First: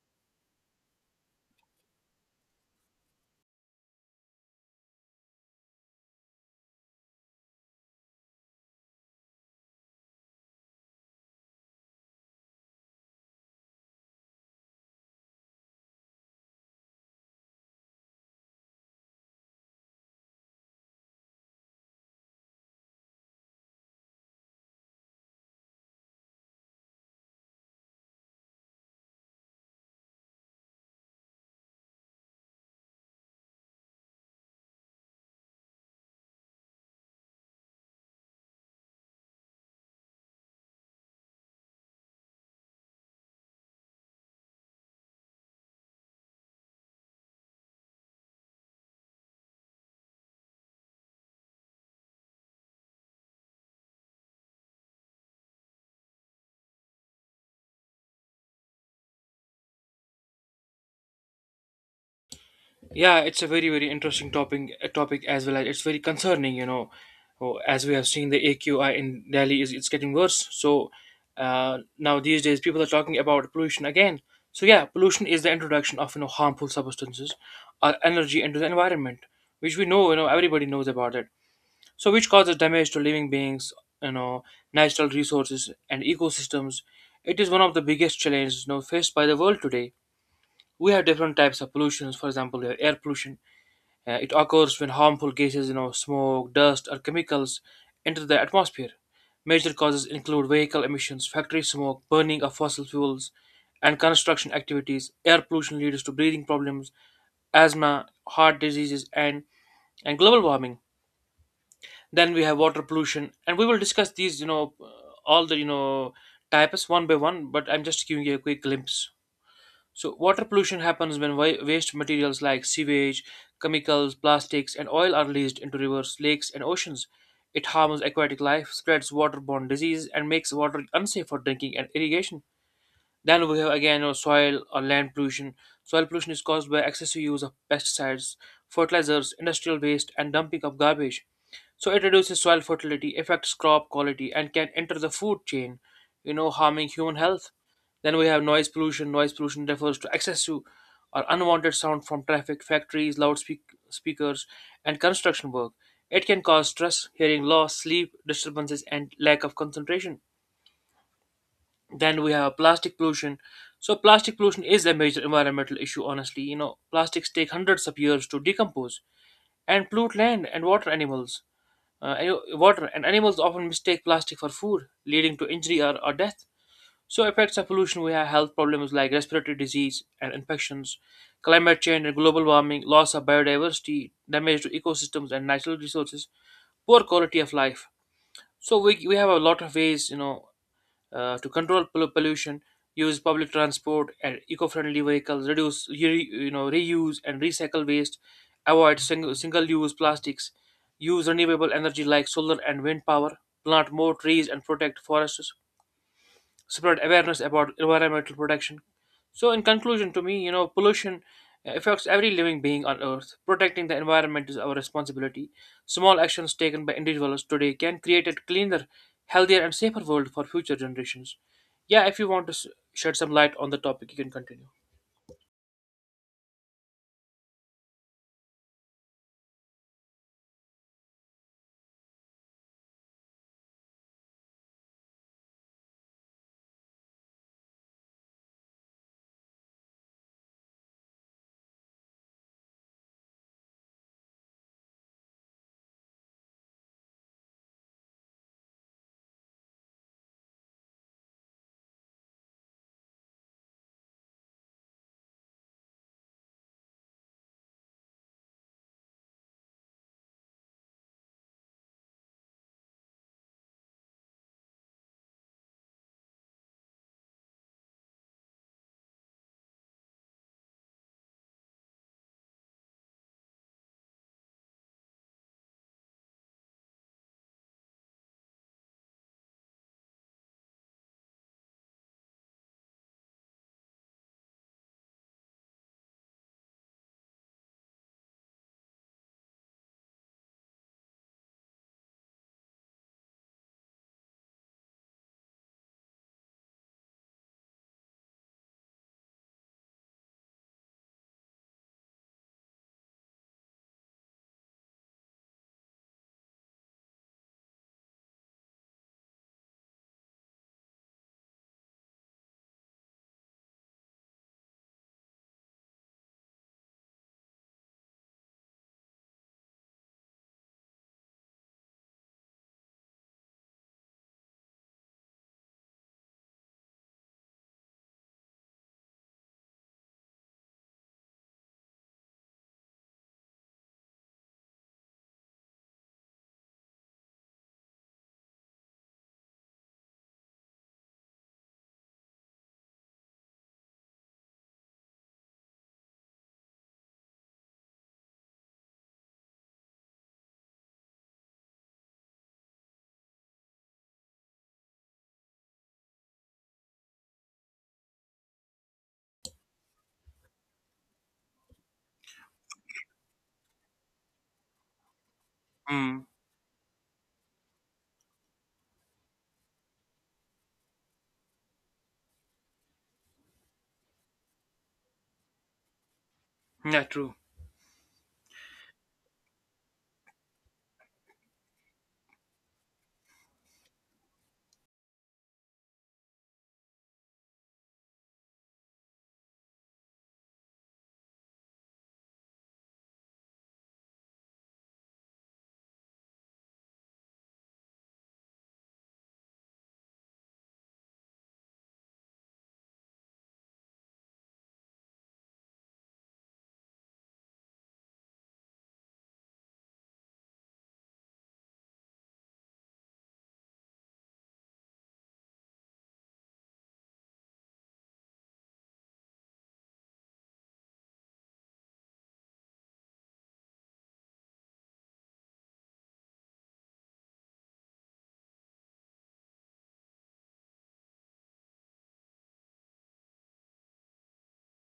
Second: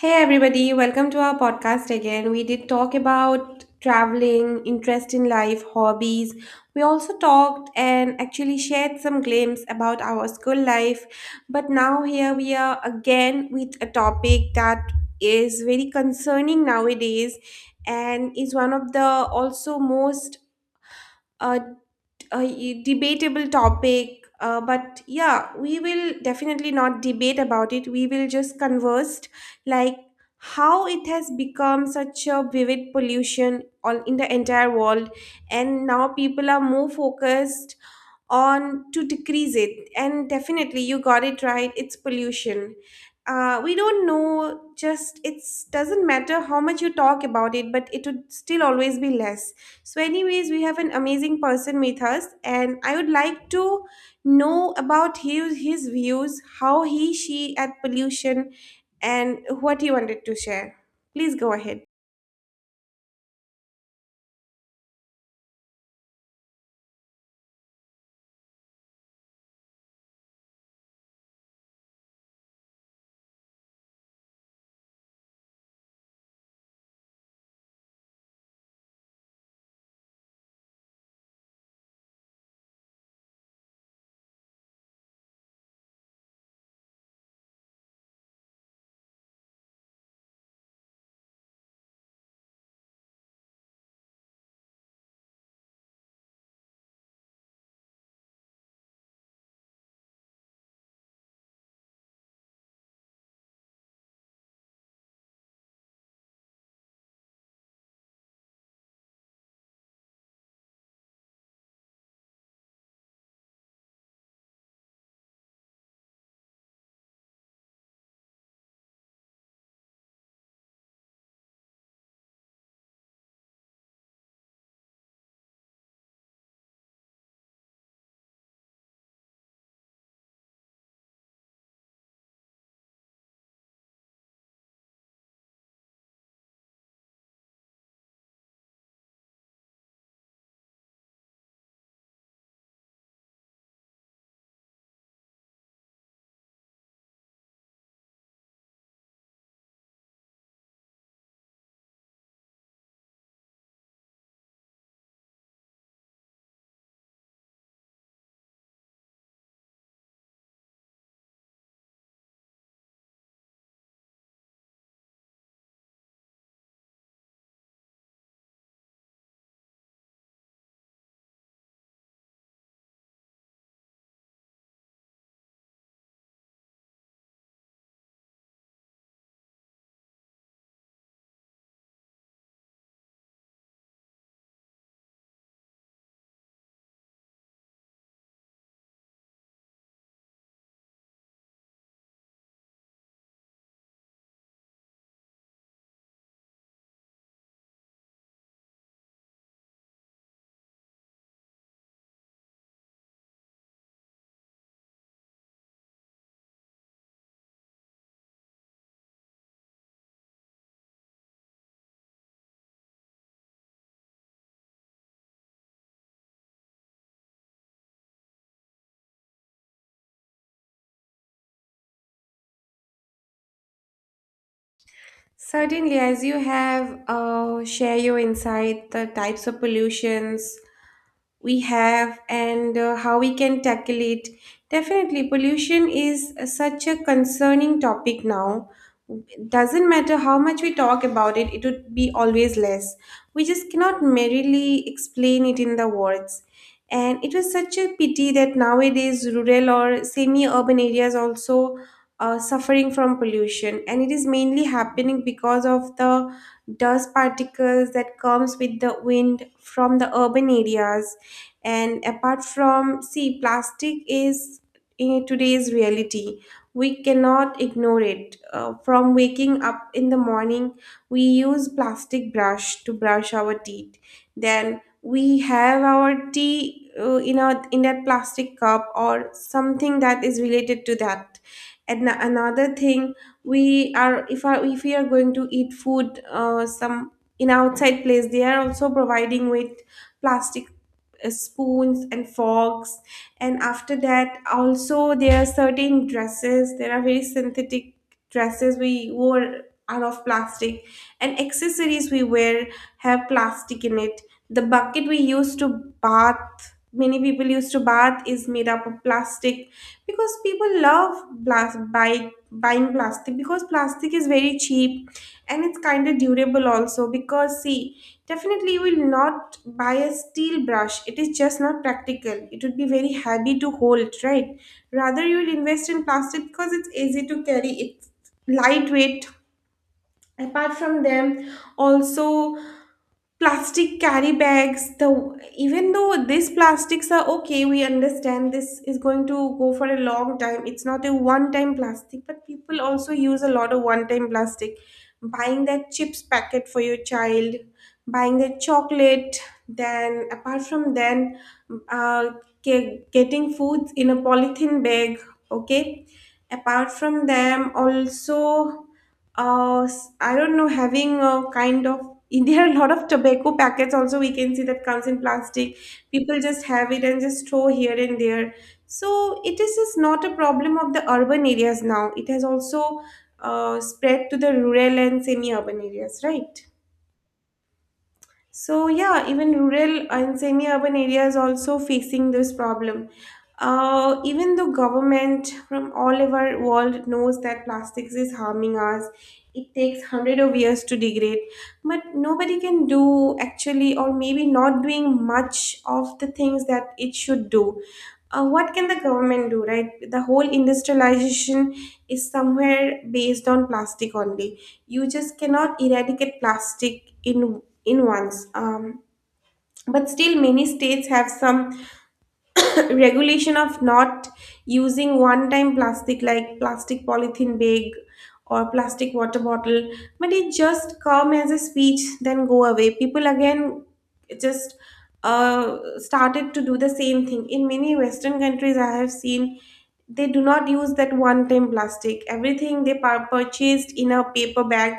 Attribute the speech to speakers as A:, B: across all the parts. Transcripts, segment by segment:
A: Hey everybody, welcome to our podcast again. We did talk about traveling, interest in life, hobbies. We also talked and actually shared some glimpses about our school life. But now here we are again with a topic that is very concerning nowadays and is one of the also most uh, a debatable topic, but yeah, we will definitely not debate about it. We will just converse like how it has become such a vivid pollution all in the entire world, and now people are more focused on to decrease it. And definitely, you got it right. It's pollution. We don't know. Just it's doesn't matter how much you talk about it, but it would still always be less. So, anyways, we have an amazing person with us, and I would like to know about his views, how he she at pollution, and what he wanted to share. Please go ahead.
B: Yeah, it's a very interesting topic as well as it's very concerning. As we have seen, the AQI in Delhi is it's getting worse. So now these days, people are talking about pollution again. So yeah, pollution is the introduction of harmful substances or energy into the environment, which we know everybody knows about it. So which causes damage to living beings, you know, natural resources and ecosystems. It is one of the biggest challenges faced by the world today. We have different types of pollutions. For example, we have air pollution it occurs when harmful gases, smoke, dust, or chemicals enter the atmosphere. Major causes include vehicle emissions, factory smoke, burning of fossil fuels, and construction activities. Air pollution leads to breathing problems, asthma, heart diseases, and global warming. Then we have water pollution, and we will discuss these, you know, all the you know types one by one. But I'm just giving you a quick glimpse. So, water pollution happens when waste materials like sewage, chemicals, plastics, and oil are released into rivers, lakes, and oceans. It harms aquatic life, spreads waterborne disease, and makes water unsafe for drinking and irrigation. Then we have again our soil or land pollution. Soil pollution is caused by excessive use of pesticides, fertilizers, industrial waste, and dumping of garbage. So it reduces soil fertility, affects crop quality, and can enter the food chain, harming human health. Then we have noise pollution. Noise pollution refers to excessive or unwanted sound from traffic, factories, loudspeakers, and construction work. It can cause stress, hearing loss, sleep disturbances, and lack of concentration. Then we have plastic pollution. So plastic pollution is a major environmental issue, honestly. Plastics take hundreds of years to decompose and pollute land and water animals. Water and animals often mistake plastic for food, leading to injury or death. So effects of pollution, we have health problems like respiratory disease and infections, climate change and global warming, loss of biodiversity, damage to ecosystems and natural resources, poor quality of life. So we have a lot of ways, to control pollution, use public transport and eco-friendly vehicles, reduce reuse and recycle waste, avoid single-use plastics, use renewable energy like solar and wind power, plant more trees and protect forests, spread awareness about environmental protection. So, in conclusion, to me, pollution affects every living being on Earth. Protecting the environment is our responsibility. Small actions taken by individuals today can create a cleaner, healthier, and safer world for future generations. Yeah, if you want to shed some light on the topic, you can continue.
A: Certainly, as you have share your insight, the types of pollutions, we have and how we can tackle it. Definitely, pollution is such a concerning topic now. Doesn't matter how much we talk about it, it would be always less. We just cannot merely explain it in the words. And it was such a pity that nowadays rural or semi urban areas also are suffering from pollution. And it is mainly happening because of the dust particles that comes with the wind from the urban areas, and apart from see plastic is in today's reality we cannot ignore it. From waking up in the morning, we use plastic brush to brush our teeth. Then we have our tea in our in that plastic cup or something that is related to that. And another thing, we are if we are going to eat food, some in outside place they are also providing with plastic spoons and forks. And after that also, there are certain dresses, there are very synthetic dresses we wore are of plastic, and accessories we wear have plastic in it. The bucket we use to bath, many people used to bath is made up of plastic because people love buy, buying plastic because plastic is very cheap and it's kind of durable also because see. Definitely, you will not buy a steel brush. It is just not practical. It would be very heavy to hold, right? Rather, you will invest in plastic because it's easy to carry. It's lightweight. Apart from them, also plastic carry bags, the even though these plastics are okay, we understand this is going to go for a long time, it's not a one time plastic, but people also use a lot of one time plastic, buying that chips packet for your child, buying that chocolate, then apart from then uh, getting foods in a polythene bag, okay. Apart from them also, uh, I don't know, having a kind of there are a lot of tobacco packets also we can see that comes in plastic.
B: Mm,
A: People just have it and just throw here and there. So it is just not a problem of the urban areas now. It has also spread to the rural and semi-urban areas, right?
B: yeah, true.
A: So yeah, even rural and semi-urban areas also facing this problem. Even though government from all over world knows that plastics is harming us, it takes hundred of years to degrade, but nobody can do actually, or maybe not doing much of the things that it should do. What can the government do, right? The whole industrialization is somewhere based on plastic only. You just cannot eradicate plastic in once. But still many states have some regulation of not using one time plastic like plastic polythene bag or plastic water bottle, but it just come as a speech then go away, people again just started to do the same thing. In many western countries I have seen they do not use that one time plastic, everything they purchased in a paper bag,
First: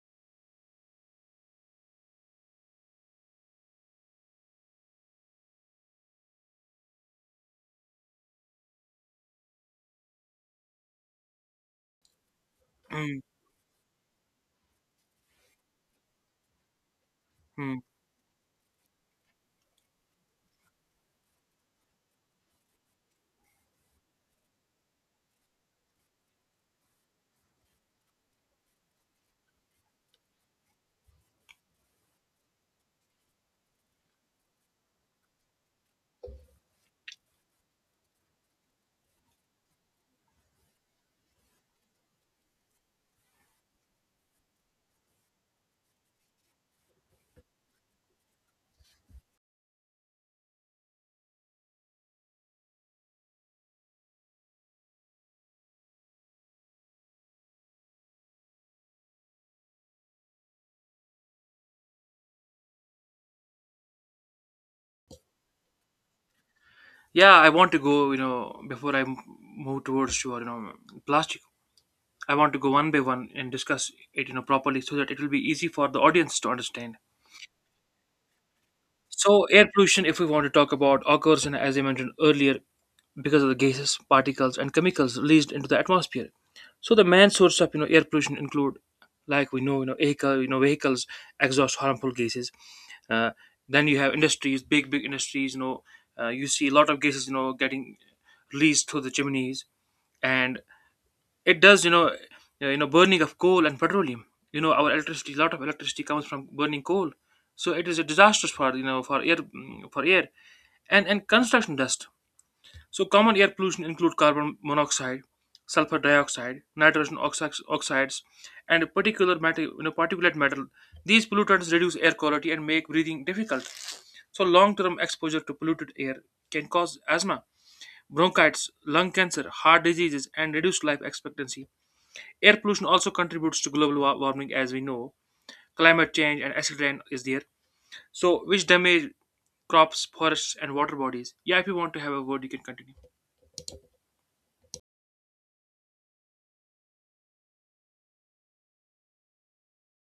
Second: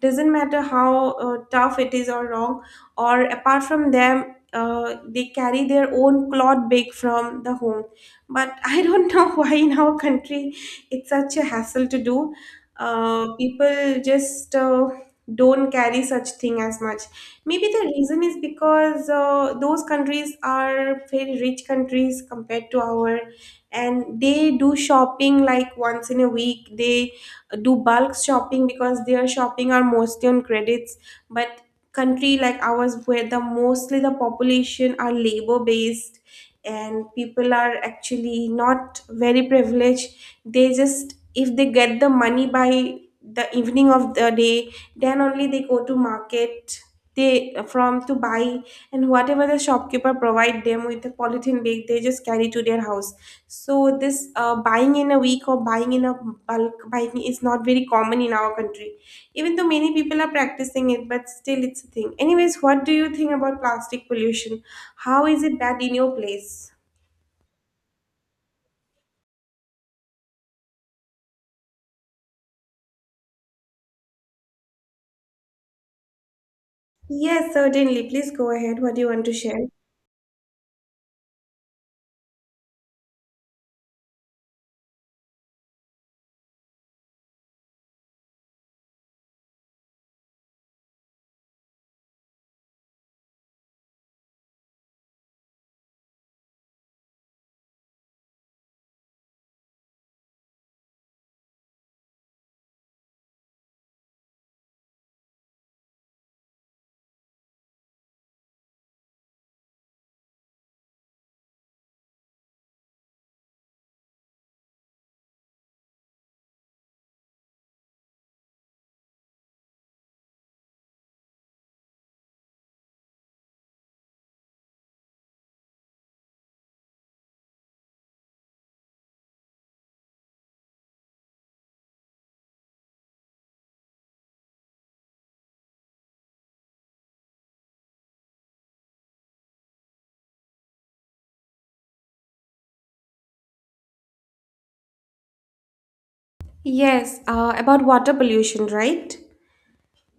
A: doesn't matter how tough it is or wrong, or apart from them they carry their own cloth bag from the home. But I don't know why in our country it's such a hassle to do.
B: Mm,
A: People just don't carry such thing as much. Maybe the
B: mm.
A: reason is because those countries are very rich countries compared to our, and they do shopping like once in a week, they do bulk shopping because their shopping are mostly on credits. But country like ours where the mostly the population are labor based, and people are actually not very privileged, they just if they get the money by the evening of the day then only they go to market, they from to buy, and whatever the shopkeeper provide them with the polythene bag they just carry to their house. So this buying in a week or buying in a bulk buying is not very common in our country. Even though many people are practicing it, but still it's a thing. Anyways, what do you think about plastic pollution? How is it bad in your place?
B: Yeah, I want to go, you know, before move towards your, you know, plastic, I want to go one by one and discuss it, you know, properly so that it will be easy for the audience to understand.
A: Yes, certainly. Please go ahead. What do you want to
B: So,
A: share?
B: air pollution, if we want to talk about, occurs in, as I mentioned earlier, because of the gases, particles, and chemicals released into the atmosphere. So, the main source of air pollution include, like we know, vehicles exhaust harmful gases. Uh, then you have industries, big industries. You know, you see a lot of gases, you know, getting released through the chimneys, and it does, burning of coal and petroleum. You know, our electricity, a lot of electricity comes from burning coal, so it is a disastrous for for air for air and construction dust. So common air pollution include carbon monoxide, sulfur dioxide, nitrogen oxides, and particular matter, particulate matter. These pollutants reduce air quality and make breathing difficult. So long-term exposure to polluted air can cause asthma, bronchitis, lung cancer, heart diseases, and reduced life expectancy. Air pollution also contributes to global warming, as we know. Climate change and acid rain is there, so which damage crops, forests, and water bodies. Yeah, if you want to have a word, you can continue.
A: Yes, about water pollution, right?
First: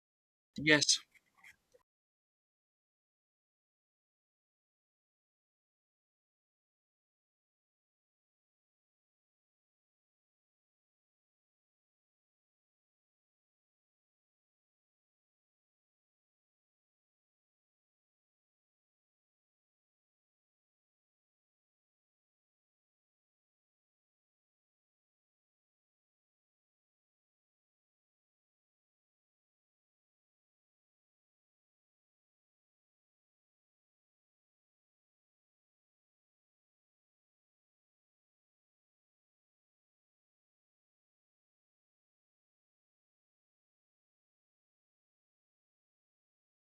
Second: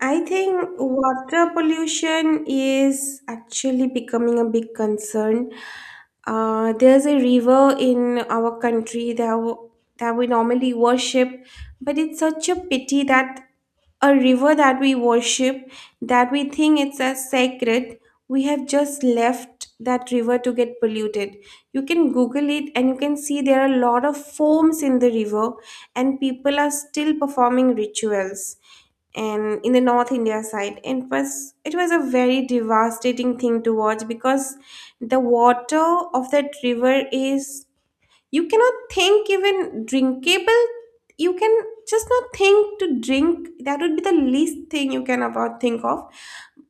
A: I think
B: Yes.
A: water pollution is actually becoming a big concern. There's a river in our country that, that we normally worship, but it's such a pity that a river that we worship, that we think it's as sacred, we have just left that river to get polluted. You can Google it and you can see there are a lot of foams in the river, and people are still performing rituals and in the north India side. And it was a very devastating thing to watch because the water of that river is, you cannot think even drinkable, you can just not think to drink, that would be the least thing you can about think of.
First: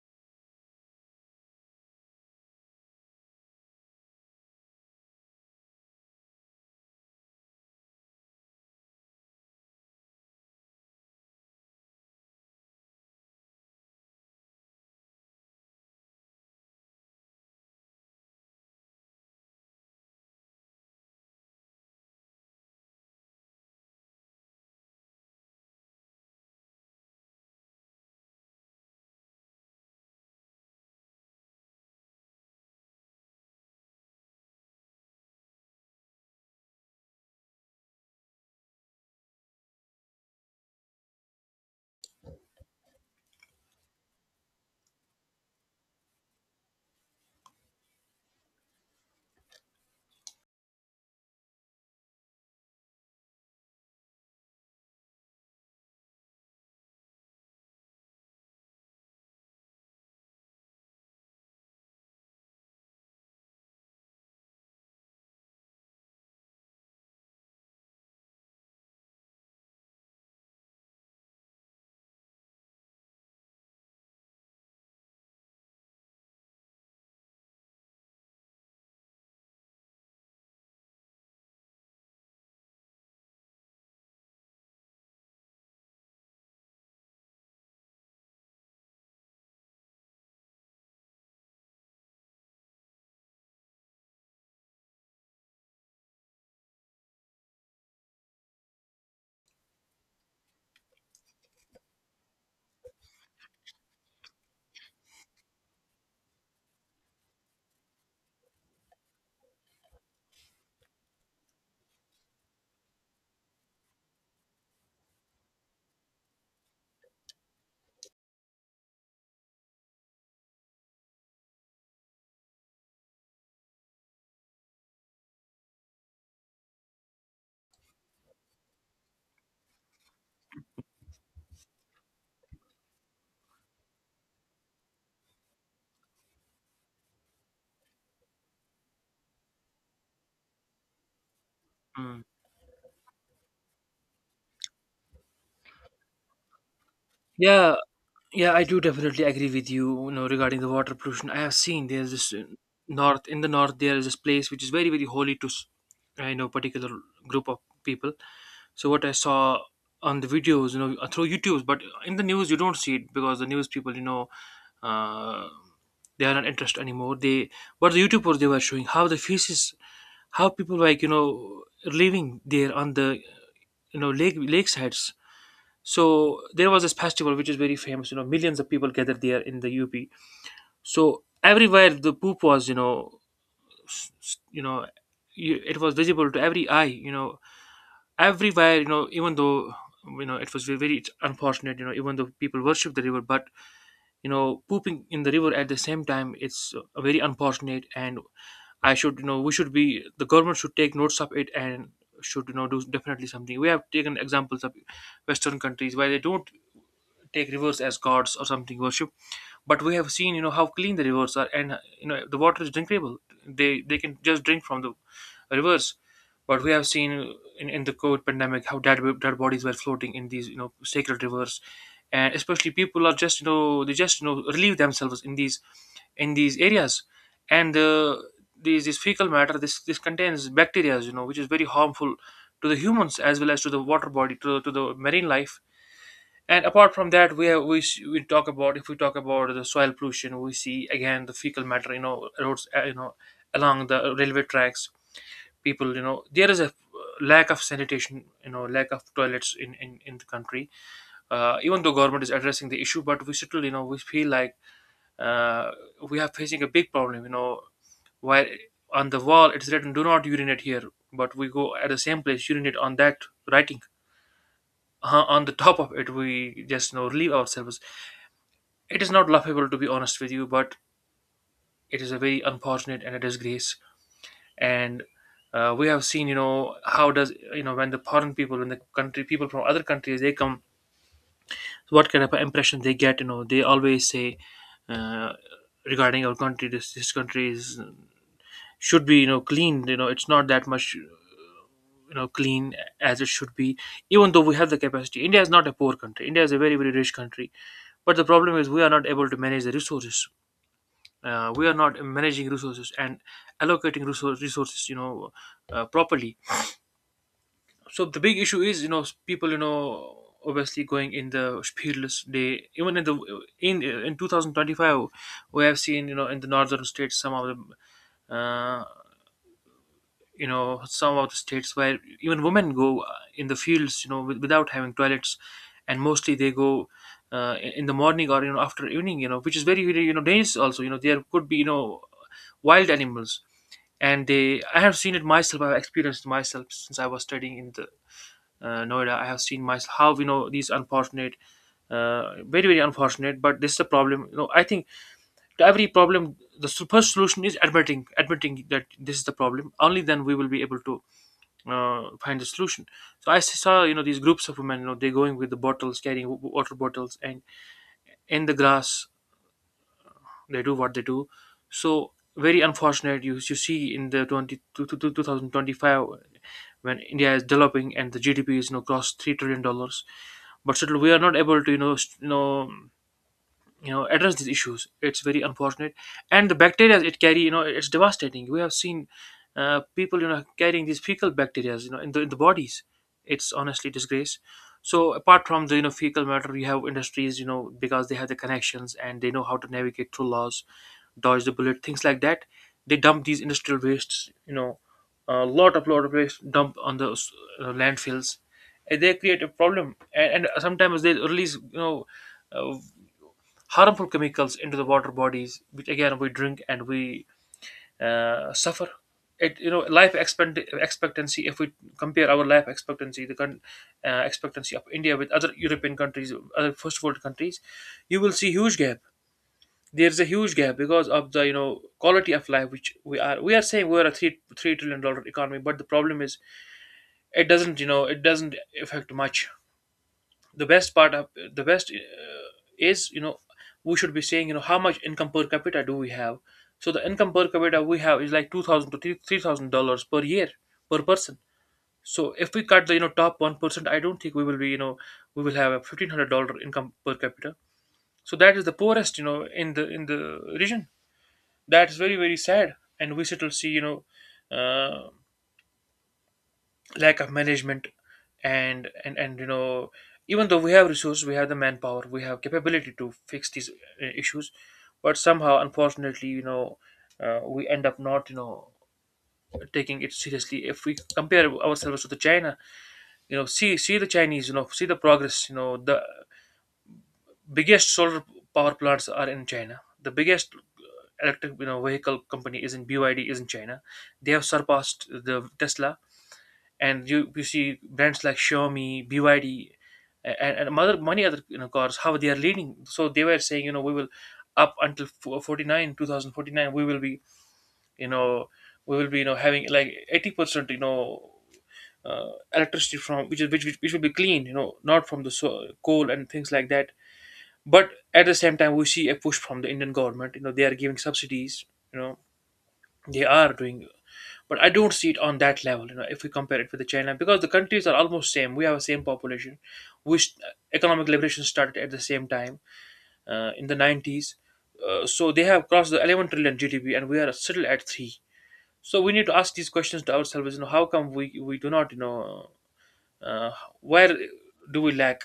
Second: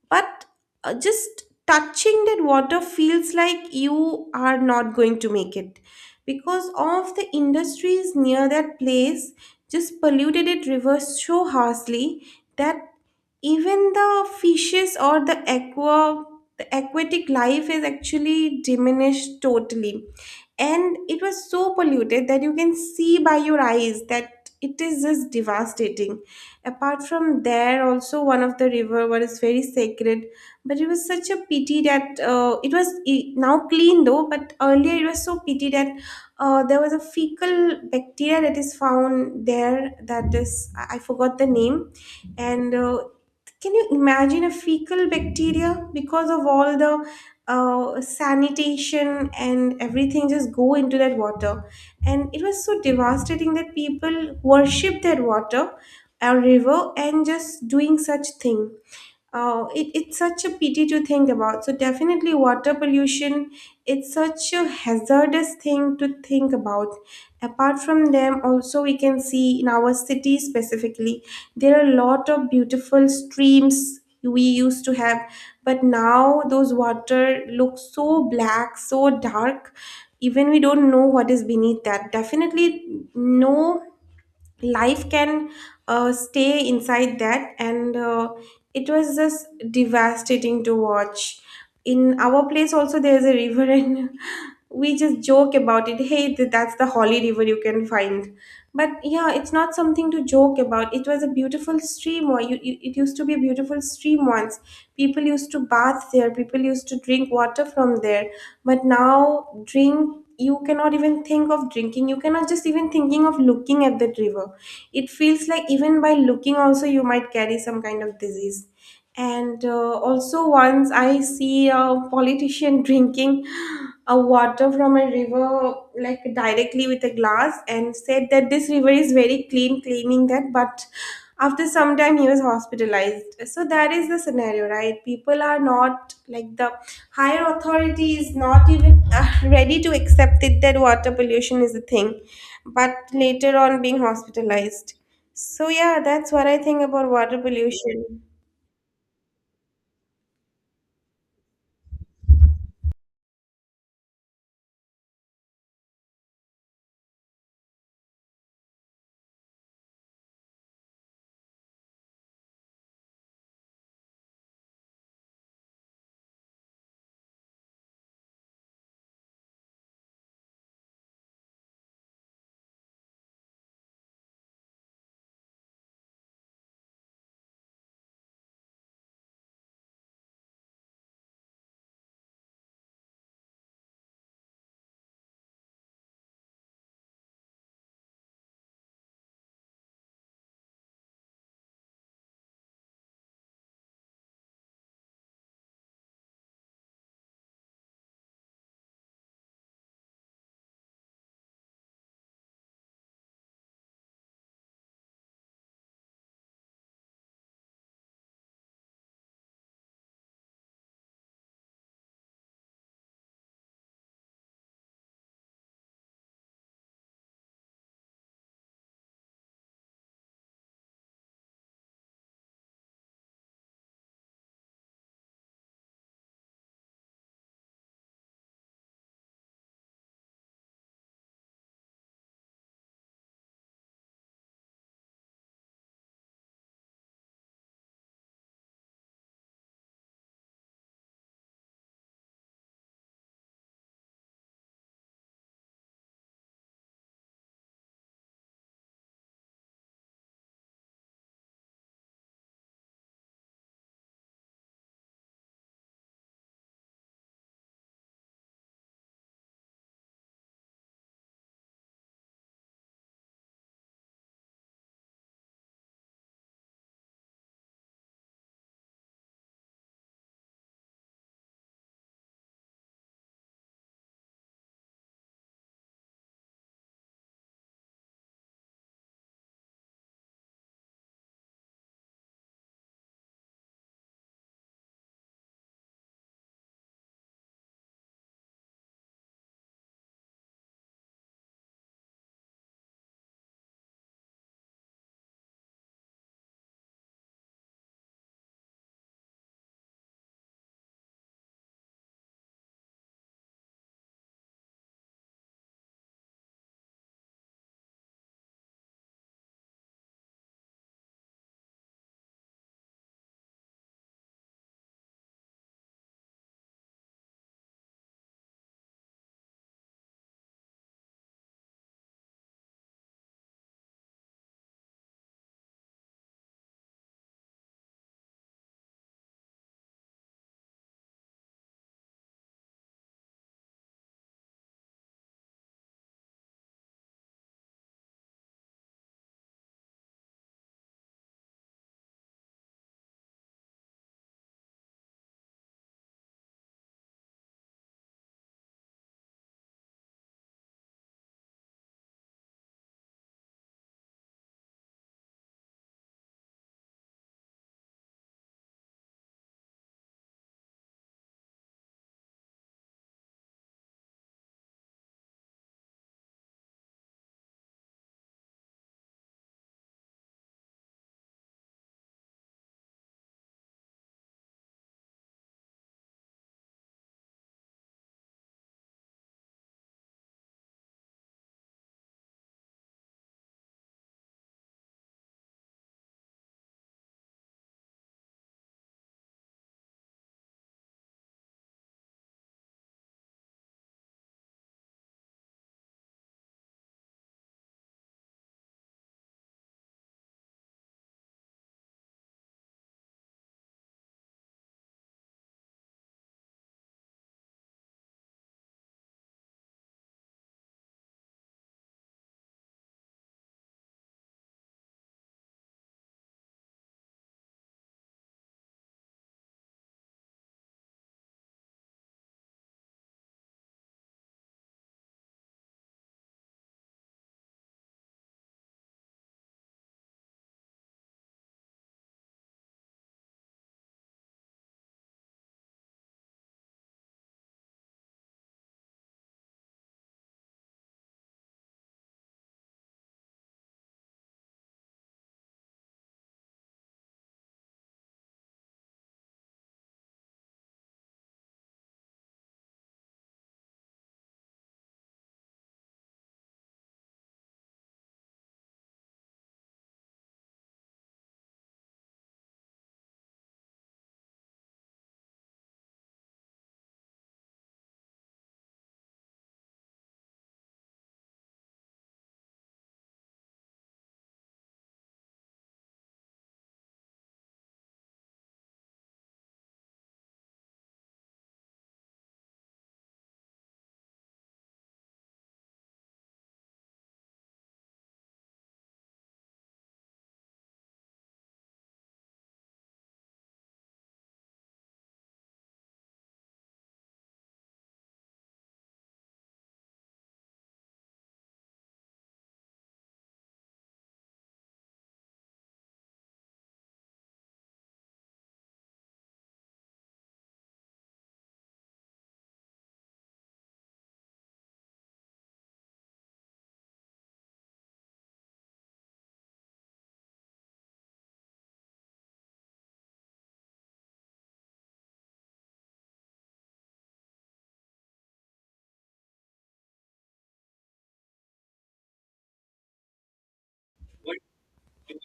A: But just touching that water feels like you are not going to make it because of the industries near that place just polluted it rivers so harshly that even the fishes or the aqua, the aquatic life is actually diminished totally. And it was so polluted that you can see by your eyes that it is just devastating. Apart from there, also one of the river what is very sacred, but it was such a pity that it was now clean though, but earlier it was so pity that there was a fecal bacteria that is found there, that is I forgot the name, and can you imagine a fecal bacteria because of all the sanitation and everything just go into that water. And it was so devastating that people worship that water, a river, and just doing such thing. It's such a pity to think about. So definitely water pollution, it's such a hazardous thing to think about. Apart from them also, we can see in our city specifically there are a lot of beautiful streams we used to have, but now those water look so black, so dark, even we don't know what is beneath that. Definitely no life can stay inside that. And it was just devastating to watch. In our place also there's a river and we just joke about it, hey that's the holy river you can find. But yeah, it's not something to joke about. It was a beautiful stream, or it used to be a beautiful stream once. People used to bath there, people used to drink water from there. But now drink, you cannot even think of drinking, you cannot just even thinking of looking at that river, it feels like even by looking also you might carry some kind of disease. And also, once I see a politician drinking a water from a river, like directly with a glass, and said that this river is very clean, claiming that. But after some time, he was hospitalized. So that is the scenario, right? People are not like the higher authority is not even ready to accept it that water pollution is a thing,
B: Mm.
A: but later on being hospitalized. So yeah, that's what I think about water
B: Yeah,
A: pollution.
B: Yeah, I do definitely agree with you, you know, regarding the water pollution. I have seen there's this north in the north there is this place which is very holy to I know particular group of people. So what I saw on the videos, through YouTube, but in the news you don't see it because the news people, uh, they are not interested anymore. They what the YouTubers they were showing how the feces, how people like living there on the lakesides so there was this festival which is very famous. You know, millions of people gathered there in the UP. So everywhere the poop was, s- s- you know, it was visible to every eye. You know, everywhere. You know, even though it was very unfortunate. You know, even though people worship the river, but you know, pooping in the river at the same time, it's very unfortunate. And I should, you know, we should be the government should take notes of it and should do definitely something. We have taken examples of Western countries where they don't take rivers as gods or something worship, but we have seen you know how clean the rivers are, and you know the water is drinkable. They can just drink from the rivers. But we have seen in the covid pandemic how dead bodies were floating in these you know sacred rivers, and especially people are just you know they just you know relieve themselves in these areas. And these this fecal matter, this contains bacteria you know which is very harmful to the humans as well as to the water body to the marine life. And apart from that, we have we s- we talk about if we talk about the soil pollution, we see again the fecal matter, you know, roads, along the railway tracks. People, you know, there is a lack of sanitation, you know, lack of toilets in the country. Even though government is addressing the issue, but we still, you know, we feel like uh, we are facing a big problem. You know, while on the wall it's written "Do not urinate here," but we go at the same place urinate on that writing on the top of it. We just, you know, relieve ourselves. It is not laughable, to be honest with you, but it is a very unfortunate and a disgrace. And we have seen, you know, how does you know when the foreign people, when the country people from other countries they come, so what kind of impression they get? You know, they always say uh, regarding our country, this country is should be you know clean. You know, it's not that much you know clean as it should be. Even though we have the capacity, India is not a poor country. India is a very rich country, but the problem is we are not able to manage the resources. We are not managing resources and allocating resources you know properly. So the big issue is you know people you know obviously going in the fearless day even in in 2025 we have seen you know in the northern states some of the uh, some of the states where even women go in the fields you know without having toilets, and mostly they go in the morning or you know after evening you know which is very you know dangerous also you know there could be you know wild animals. And they I have seen it myself, I've experienced myself since I was studying in the noida. I have seen myself how you know these unfortunate uh, very unfortunate, but this is a problem you know I think to every problem the first solution is admitting that this is the problem only then we will be able to find a solution. So I saw, you know, these groups of women, you know, they're going with the bottles, carrying water bottles, and in the grass, they do what they do. So very unfortunate, you see in the 20, to- to- to 2025 when India is developing and the GDP is, you know, crossed $3 trillion, but still we are not able to, address these issues. It's very unfortunate, and the bacteria it carry, you know, it's devastating. We have seen people, you know, carrying these fecal bacteria, you know, in the bodies. It's honestly disgrace. So apart from the, you know, fecal matter, you have industries, you know, because they have the connections and they know how to navigate through laws, dodge the bullet, things like that. They dump these industrial wastes, you know, a lot of waste dump on the landfills, and they create a problem. And sometimes they release, you know, uh, harmful chemicals into the water bodies, which again we drink and we suffer. It you know life expect- Expectancy. If we compare our life expectancy, the expectancy of India with other European countries, other first world countries, you will see huge gap. There is a huge gap because of the, you know, quality of life which we are. We are saying we are a three trillion dollar economy, but the problem is it doesn't, you know, it doesn't affect much. The best part of the best is you know We should be saying, you know, how much income per capita do we have. So the income per capita we have is like 2000 to $3000 per year per person. So if we cut the, you know, top 1%, I don't think we will be, you know, we will have a $1500 income per capita. So that is the poorest, you know, in the region. That is very very sad, and we still see, you know, uh, lack of management. And you know, even though we have resources, we have the manpower, we have capability to fix these issues, but somehow unfortunately, you know, we end up not, you know, taking it seriously. If we compare ourselves to the China, you know, see the Chinese, you know, see the progress, you know, the biggest solar power plants are in China. The biggest electric, you know, vehicle company is in BYD, is in China. They have surpassed the Tesla. And you see brands like Xiaomi, BYD, and other many other, you know, cars, how they are leading. So they were saying, you know, we will up until fo- 49 2049, we will be, you know, we will be, you know, having like 80%, you know, electricity from which is which will be clean, you know, not from the coal and things like that. But at the same time, we see a push from the Indian government, you know. They are giving subsidies, you know, they are doing, but I don't see it on that level. You know, if we compare it with the China, because the countries are almost same. We have the same population. We economic liberation started at the same time in the 90s. So they have crossed the 11 trillion GDP, and we are still at three. So we need to ask these questions to ourselves. You know, how come we do not? You know, uh, where do we lack?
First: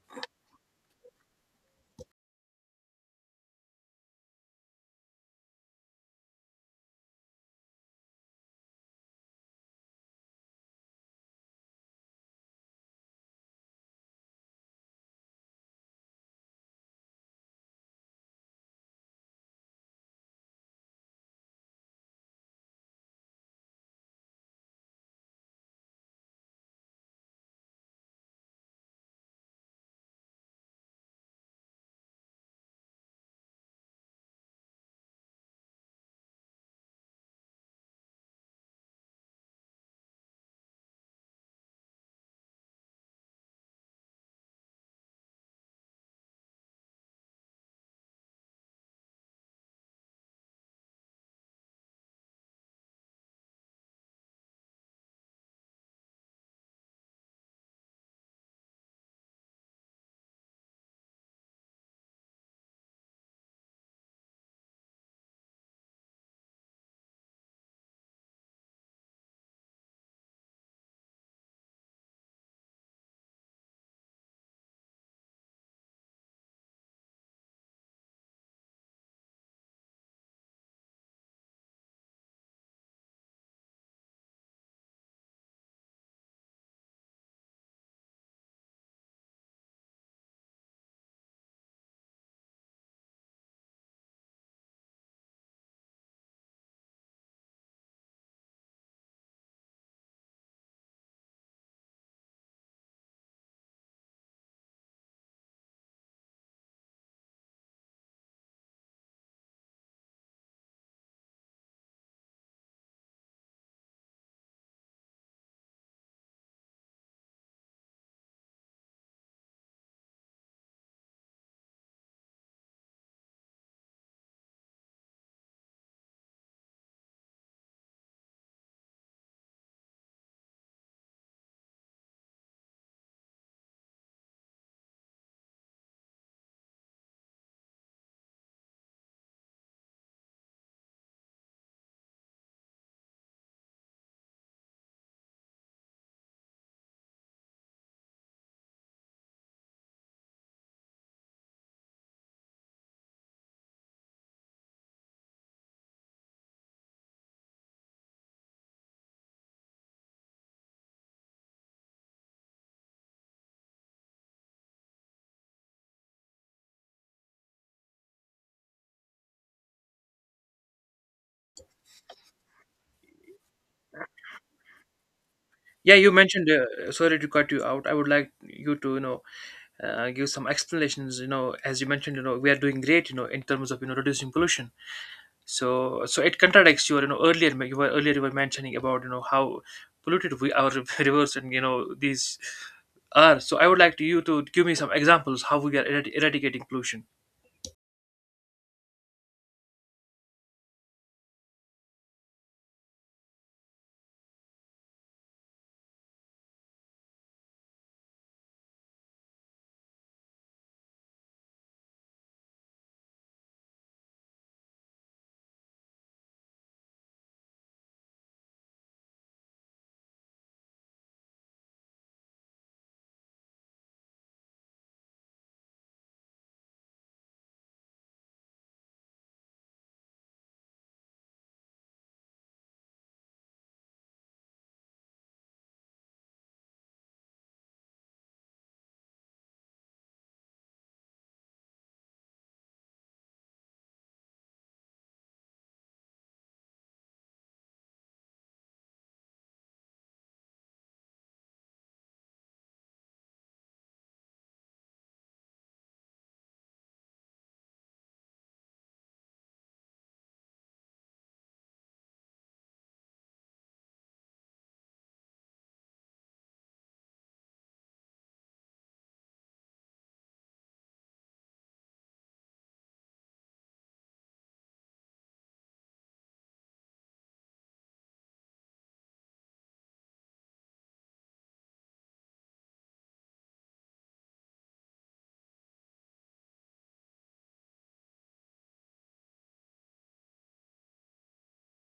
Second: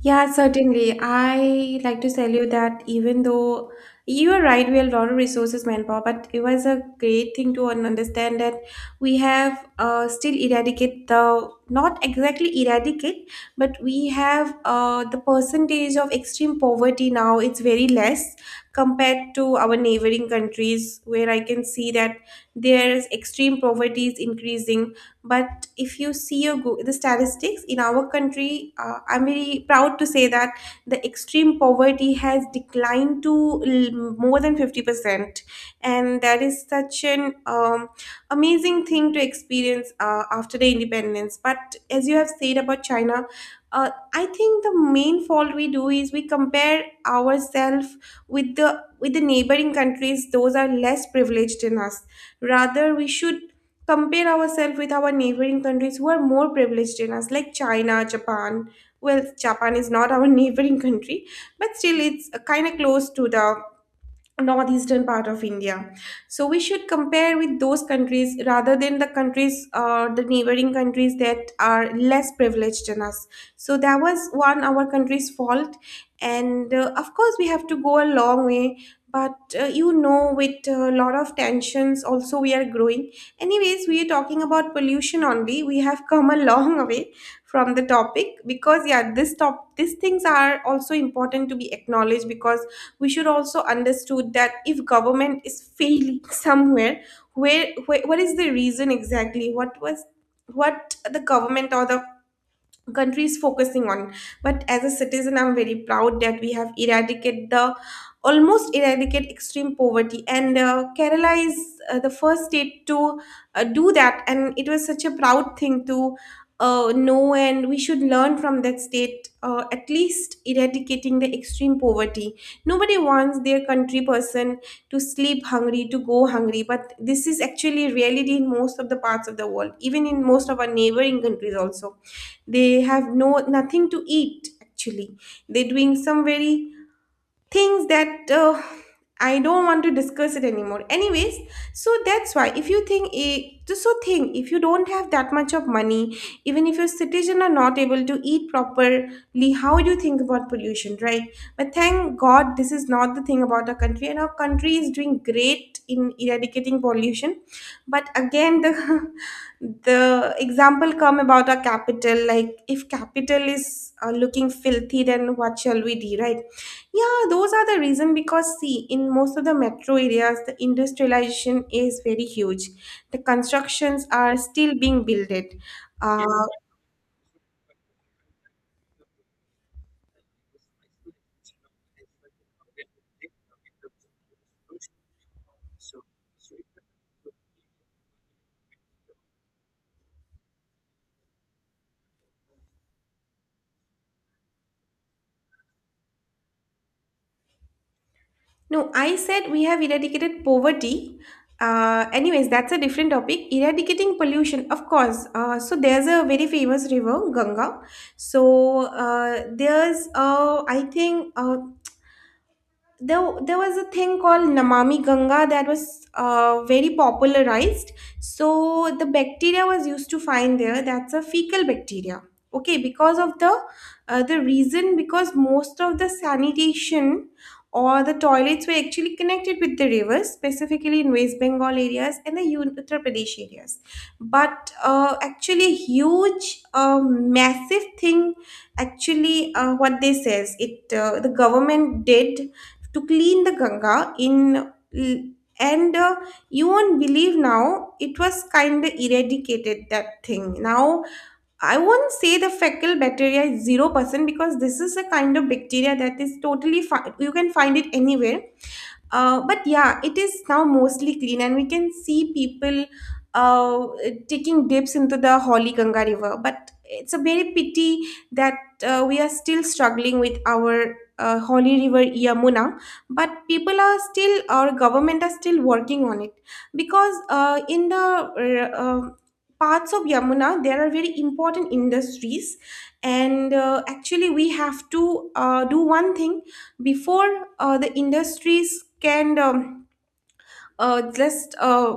A: Yeah, certainly. I like to tell you that even though you are right, we have a lot of resources, manpower, but it was a great thing to understand that we have still eradicate the, not exactly eradicate, but we have the percentage of extreme poverty now. It's very less compared to our neighboring countries, where I can see that there's extreme poverty is increasing. But if you see your the statistics in our country, I'm very proud to say that the extreme poverty has declined to more than 50%, and that is such an amazing thing to experience after the independence. But as you have said about china, uh, I think the main fault we do is we compare ourselves with the neighboring countries those are less privileged than us. Rather we should compare ourselves with our neighboring countries who are more privileged than us, like China, Japan. Well, Japan is not our neighboring country, but still, it's kind of close to the northeastern part of India. So we should compare with those countries rather than the countries or the neighboring countries that are less privileged than us. So that was one our country's fault, and of course we have to go a long way. But with a lot of tensions, also we are growing. Anyways, we are talking about pollution only. We have come a long way from the topic. Because yeah, this top these things are also important to be acknowledged, because we should also understood that if government is failing somewhere, where what is the reason, exactly what was what the government or the country is focusing on. But as a citizen, I'm very proud that we have eradicated the almost eradicate extreme poverty. And kerala is the first state to do that, and it was such a proud thing to know. And we should learn from that state, at least eradicating the extreme poverty. Nobody wants their country person to sleep hungry, to go hungry. But this is actually reality in most of the parts of the world, even in most of our neighboring countries also. They have no nothing to eat actually. They're doing some very things that I don't want to discuss it anymore. Anyways, so that's why if you think eh, just so think if you don't have that much of money, even if your citizen are not able to eat properly, how do you think about pollution, right? But thank God this is not the thing about our country, and our country is doing great in eradicating pollution. But again, the the example come about our capital. Like if capital is looking filthy, then what shall we do, right? Yeah, those are the reason, because see, in most of the metro areas, the industrialization is very huge. The constructions are still being built. It.
B: Yeah, you
A: Uh,
B: mentioned. Sorry to cut you out. I would like you to, you know, give some explanations. You know, as you mentioned, you know, we are doing great. You know, in terms of, you know, reducing pollution. So so it contradicts your, you know, earlier you were mentioning about, you know, how polluted we our rivers, and you know these are. So I would like to you to give me some examples how we are eradicating pollution.
A: no, I said we have eradicated poverty. Anyways, that's a different topic. Eradicating pollution, of course. So there's a very famous river, Ganga. So there's, I think. There was a thing called Namami Ganga that was very popularized. So the bacteria was used to find there. That's a fecal bacteria. Okay, because of the reason because most of the sanitation or the toilets were actually connected with the rivers, specifically in West Bengal areas and the Uttar Pradesh areas. But actually, huge, massive thing. Actually, what they says it the government did to clean the Ganga in and you won't believe now it was kind of eradicated that thing now. I won't say the fecal bacteria is 0%, because this is a kind of bacteria that is totally you can find it anywhere. But yeah, it is now mostly clean, and we can see people uh, taking dips into the Holy Ganga River. But it's a very pity that we are still struggling with our Holy River Yamuna. But people are still, our government are still working on it, because in the parts of Yamuna there are very important industries, and actually we have to do one thing before the industries can just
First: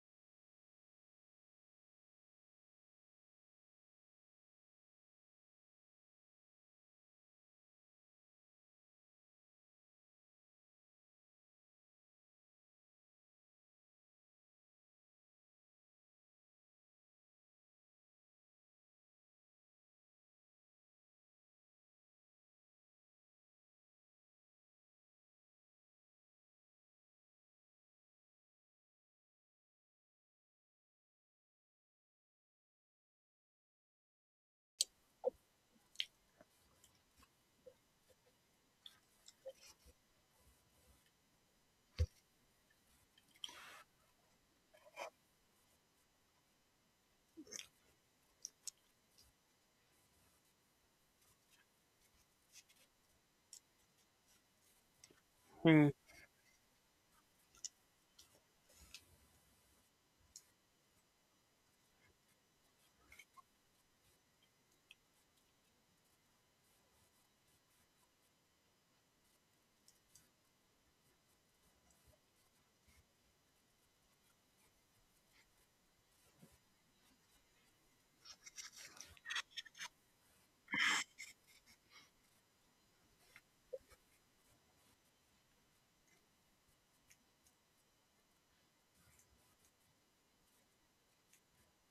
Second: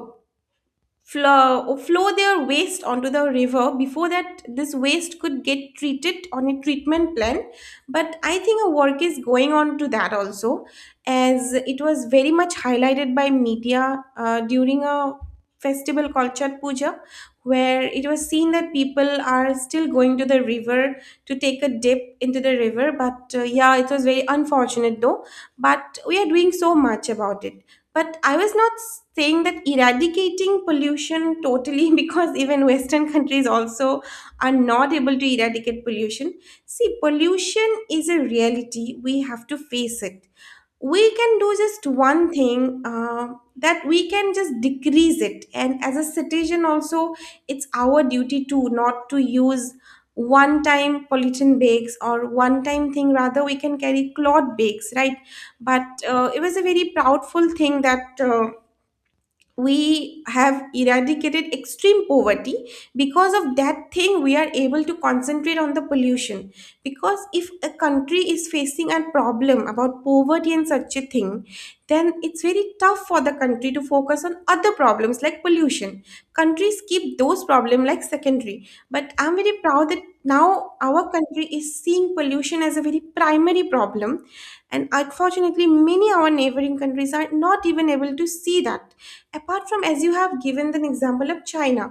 A: flow their waste onto the river. Before that, this waste could get treated on a treatment plant. But I think a work is going on to that also, as it was very much highlighted by media during a festival called chat puja, where it was seen that people are still going to the river to take a dip into the river. But yeah, it was very unfortunate though. But we are doing so much about it. But I was not saying that eradicating pollution totally because even Western countries also are not able to eradicate pollution. See, pollution is a reality. We have to face it. We can do just one thing, that we can just decrease it. And as a citizen, also, it's our duty to not to use one time pollutant bags or one time thing. Rather we can carry cloth bags, right? But
B: Hmm.
A: it was a very proudful thing that we have eradicated extreme poverty. Because of that thing we are able to concentrate on the pollution, because if a country is facing a problem about poverty and such a thing, then it's very tough for the country to focus on other problems like pollution. Countries keep those problems like secondary. But I'm very proud that now our country is seeing pollution as a very primary problem. And unfortunately many our neighboring countries are not even able to see that, apart from as you have given an example of china.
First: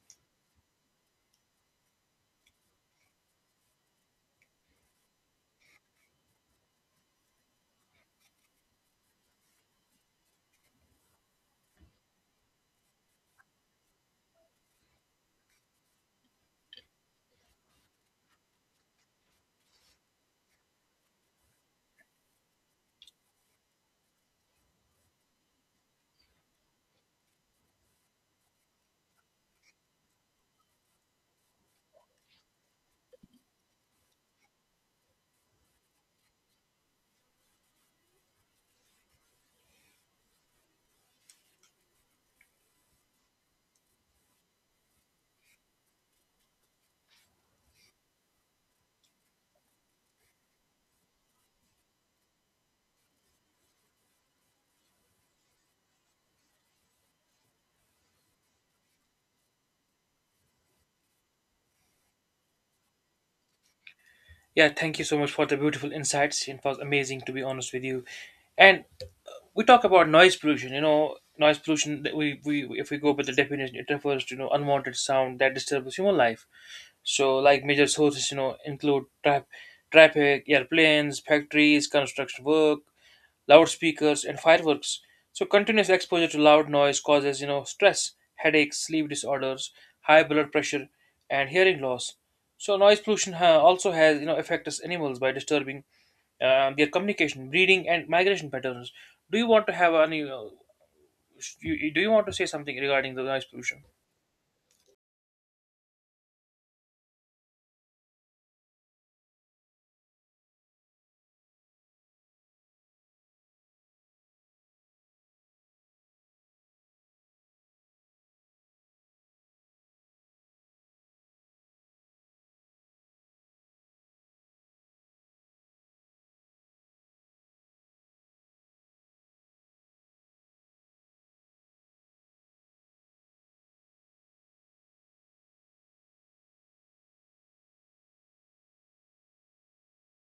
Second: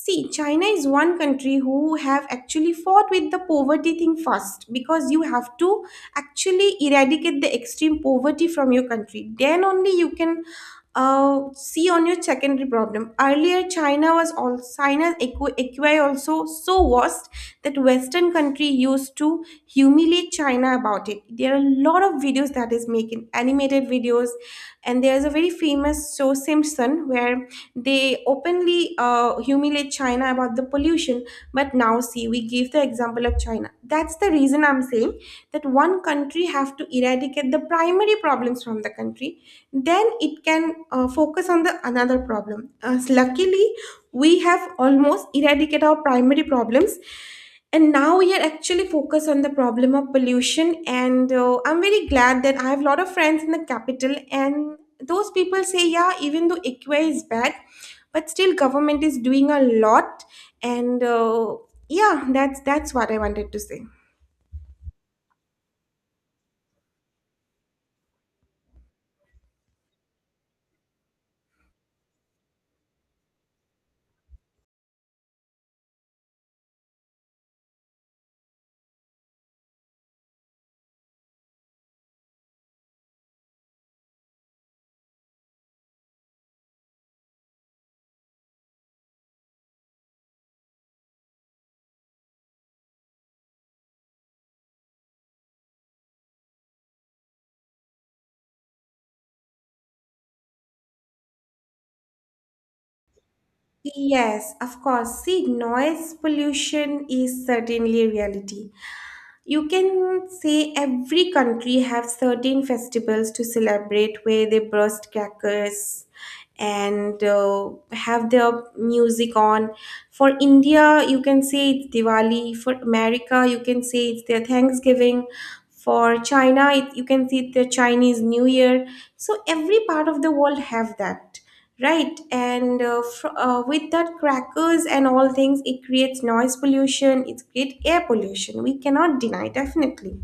A: See, china is one country who have actually fought with the poverty thing first, because you have to actually eradicate the extreme poverty from your country, then only you can see on your secondary problem. Earlier china was all china's equi also so worst, that western country used to humiliate china about it. There are a lot of videos that is making animated videos, and there's a very famous show Simpson where they openly humiliate China about the pollution. But now see, we give the example of China. That's the reason I'm saying that one country have to eradicate the primary problems from the country, then it can focus on the another problem. As luckily, we have almost eradicated our primary problems and now we are actually focused on the problem of pollution. And I'm very glad that I have a lot of friends in the capital, and those people say yeah, even though equa is bad, but still government is doing a lot. And yeah, that's what I wanted to say.
B: Yeah, thank you so much for the beautiful insights. It was amazing to be honest with you. And we talk about noise pollution. You know, noise pollution. That We, if we go by the definition, it refers to, you know, unwanted sound that disturbs human life. So, like major sources, you know, include traffic, airplanes, factories, construction work, loudspeakers and fireworks. So continuous exposure to loud noise causes, you know, stress, headaches, sleep disorders, high blood pressure, and hearing loss. So noise pollution also has, you know, affects animals by disturbing their communication, breeding, and migration patterns. Do you want to have any? You- do you want to say something regarding the noise pollution?
A: Yes, of course. See, noise pollution is certainly a reality. You can say every country have certain festivals to celebrate where they burst crackers and have their music on. For india you can say it's diwali, for america you can say it's their thanksgiving, for china you can see it's their chinese new year. So every part of the world have that, right? And with that crackers and all things it creates noise pollution, it creates air pollution, we cannot deny definitely.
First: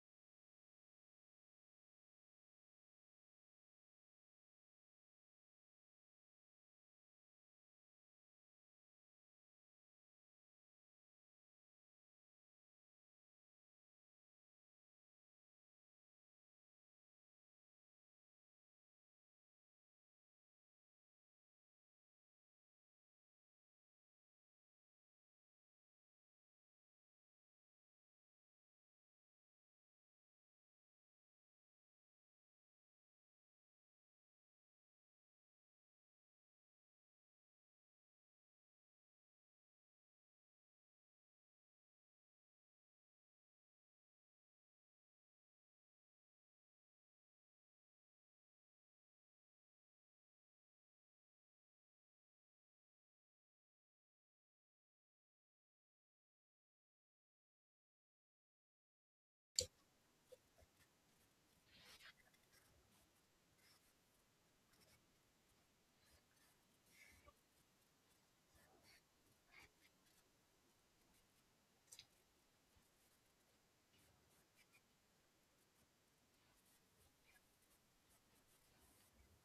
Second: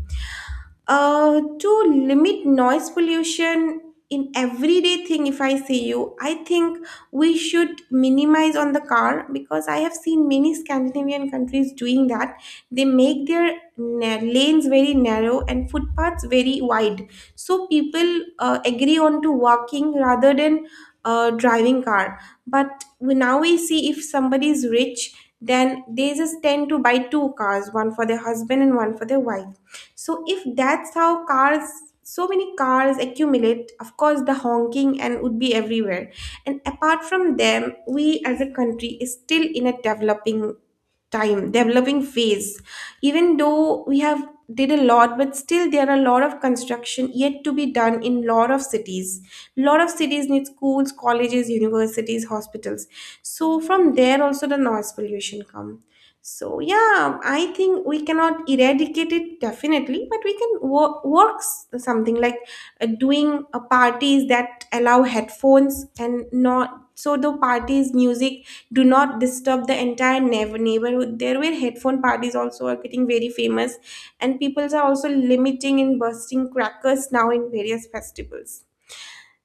A: To limit noise pollution in everyday thing, if I see you, I think we should minimize on the car, because I have seen many scandinavian countries doing that. They make their lanes very narrow and footpaths very wide, so people agree on to walking rather than driving car. But now we see if somebody is rich, then they just tend to buy two cars, one for their husband and one for their wife. So if that's how cars, so many cars accumulate, of course the honking and would be everywhere. And apart from them, we as a country is still in a developing time, developing phase. Even though we have did a lot, but still there are a lot of construction yet to be done in lot of cities. Lot of cities need schools, colleges, universities, hospitals. So from there also the noise pollution comes. So yeah, I think we cannot eradicate it definitely, but we can work something like doing parties that allow headphones, and not so the parties music do not disturb the entire neighborhood. There were headphone parties also are getting very famous, and peoples are also limiting and bursting crackers now in various festivals.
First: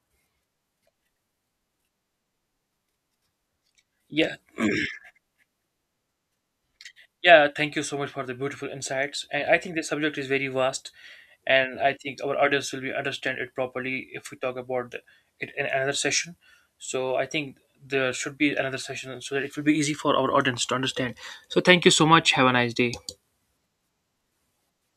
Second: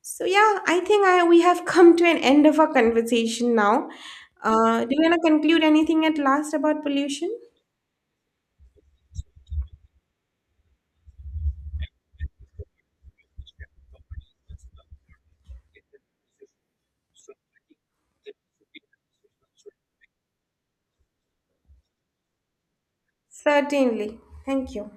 A: So yeah, I think I we have come to an end of our conversation now.
B: Yeah,
A: Do you want to conclude anything at last about pollution?
B: yeah. Thank you so much for the beautiful insights. And I think the subject is very vast, and I think our audience will be understand it properly if we talk about the, it in another session. So I think there should be another session so that it will be easy for our audience to understand. So thank you so much. Have a nice day.
A: Certainly. Thank you.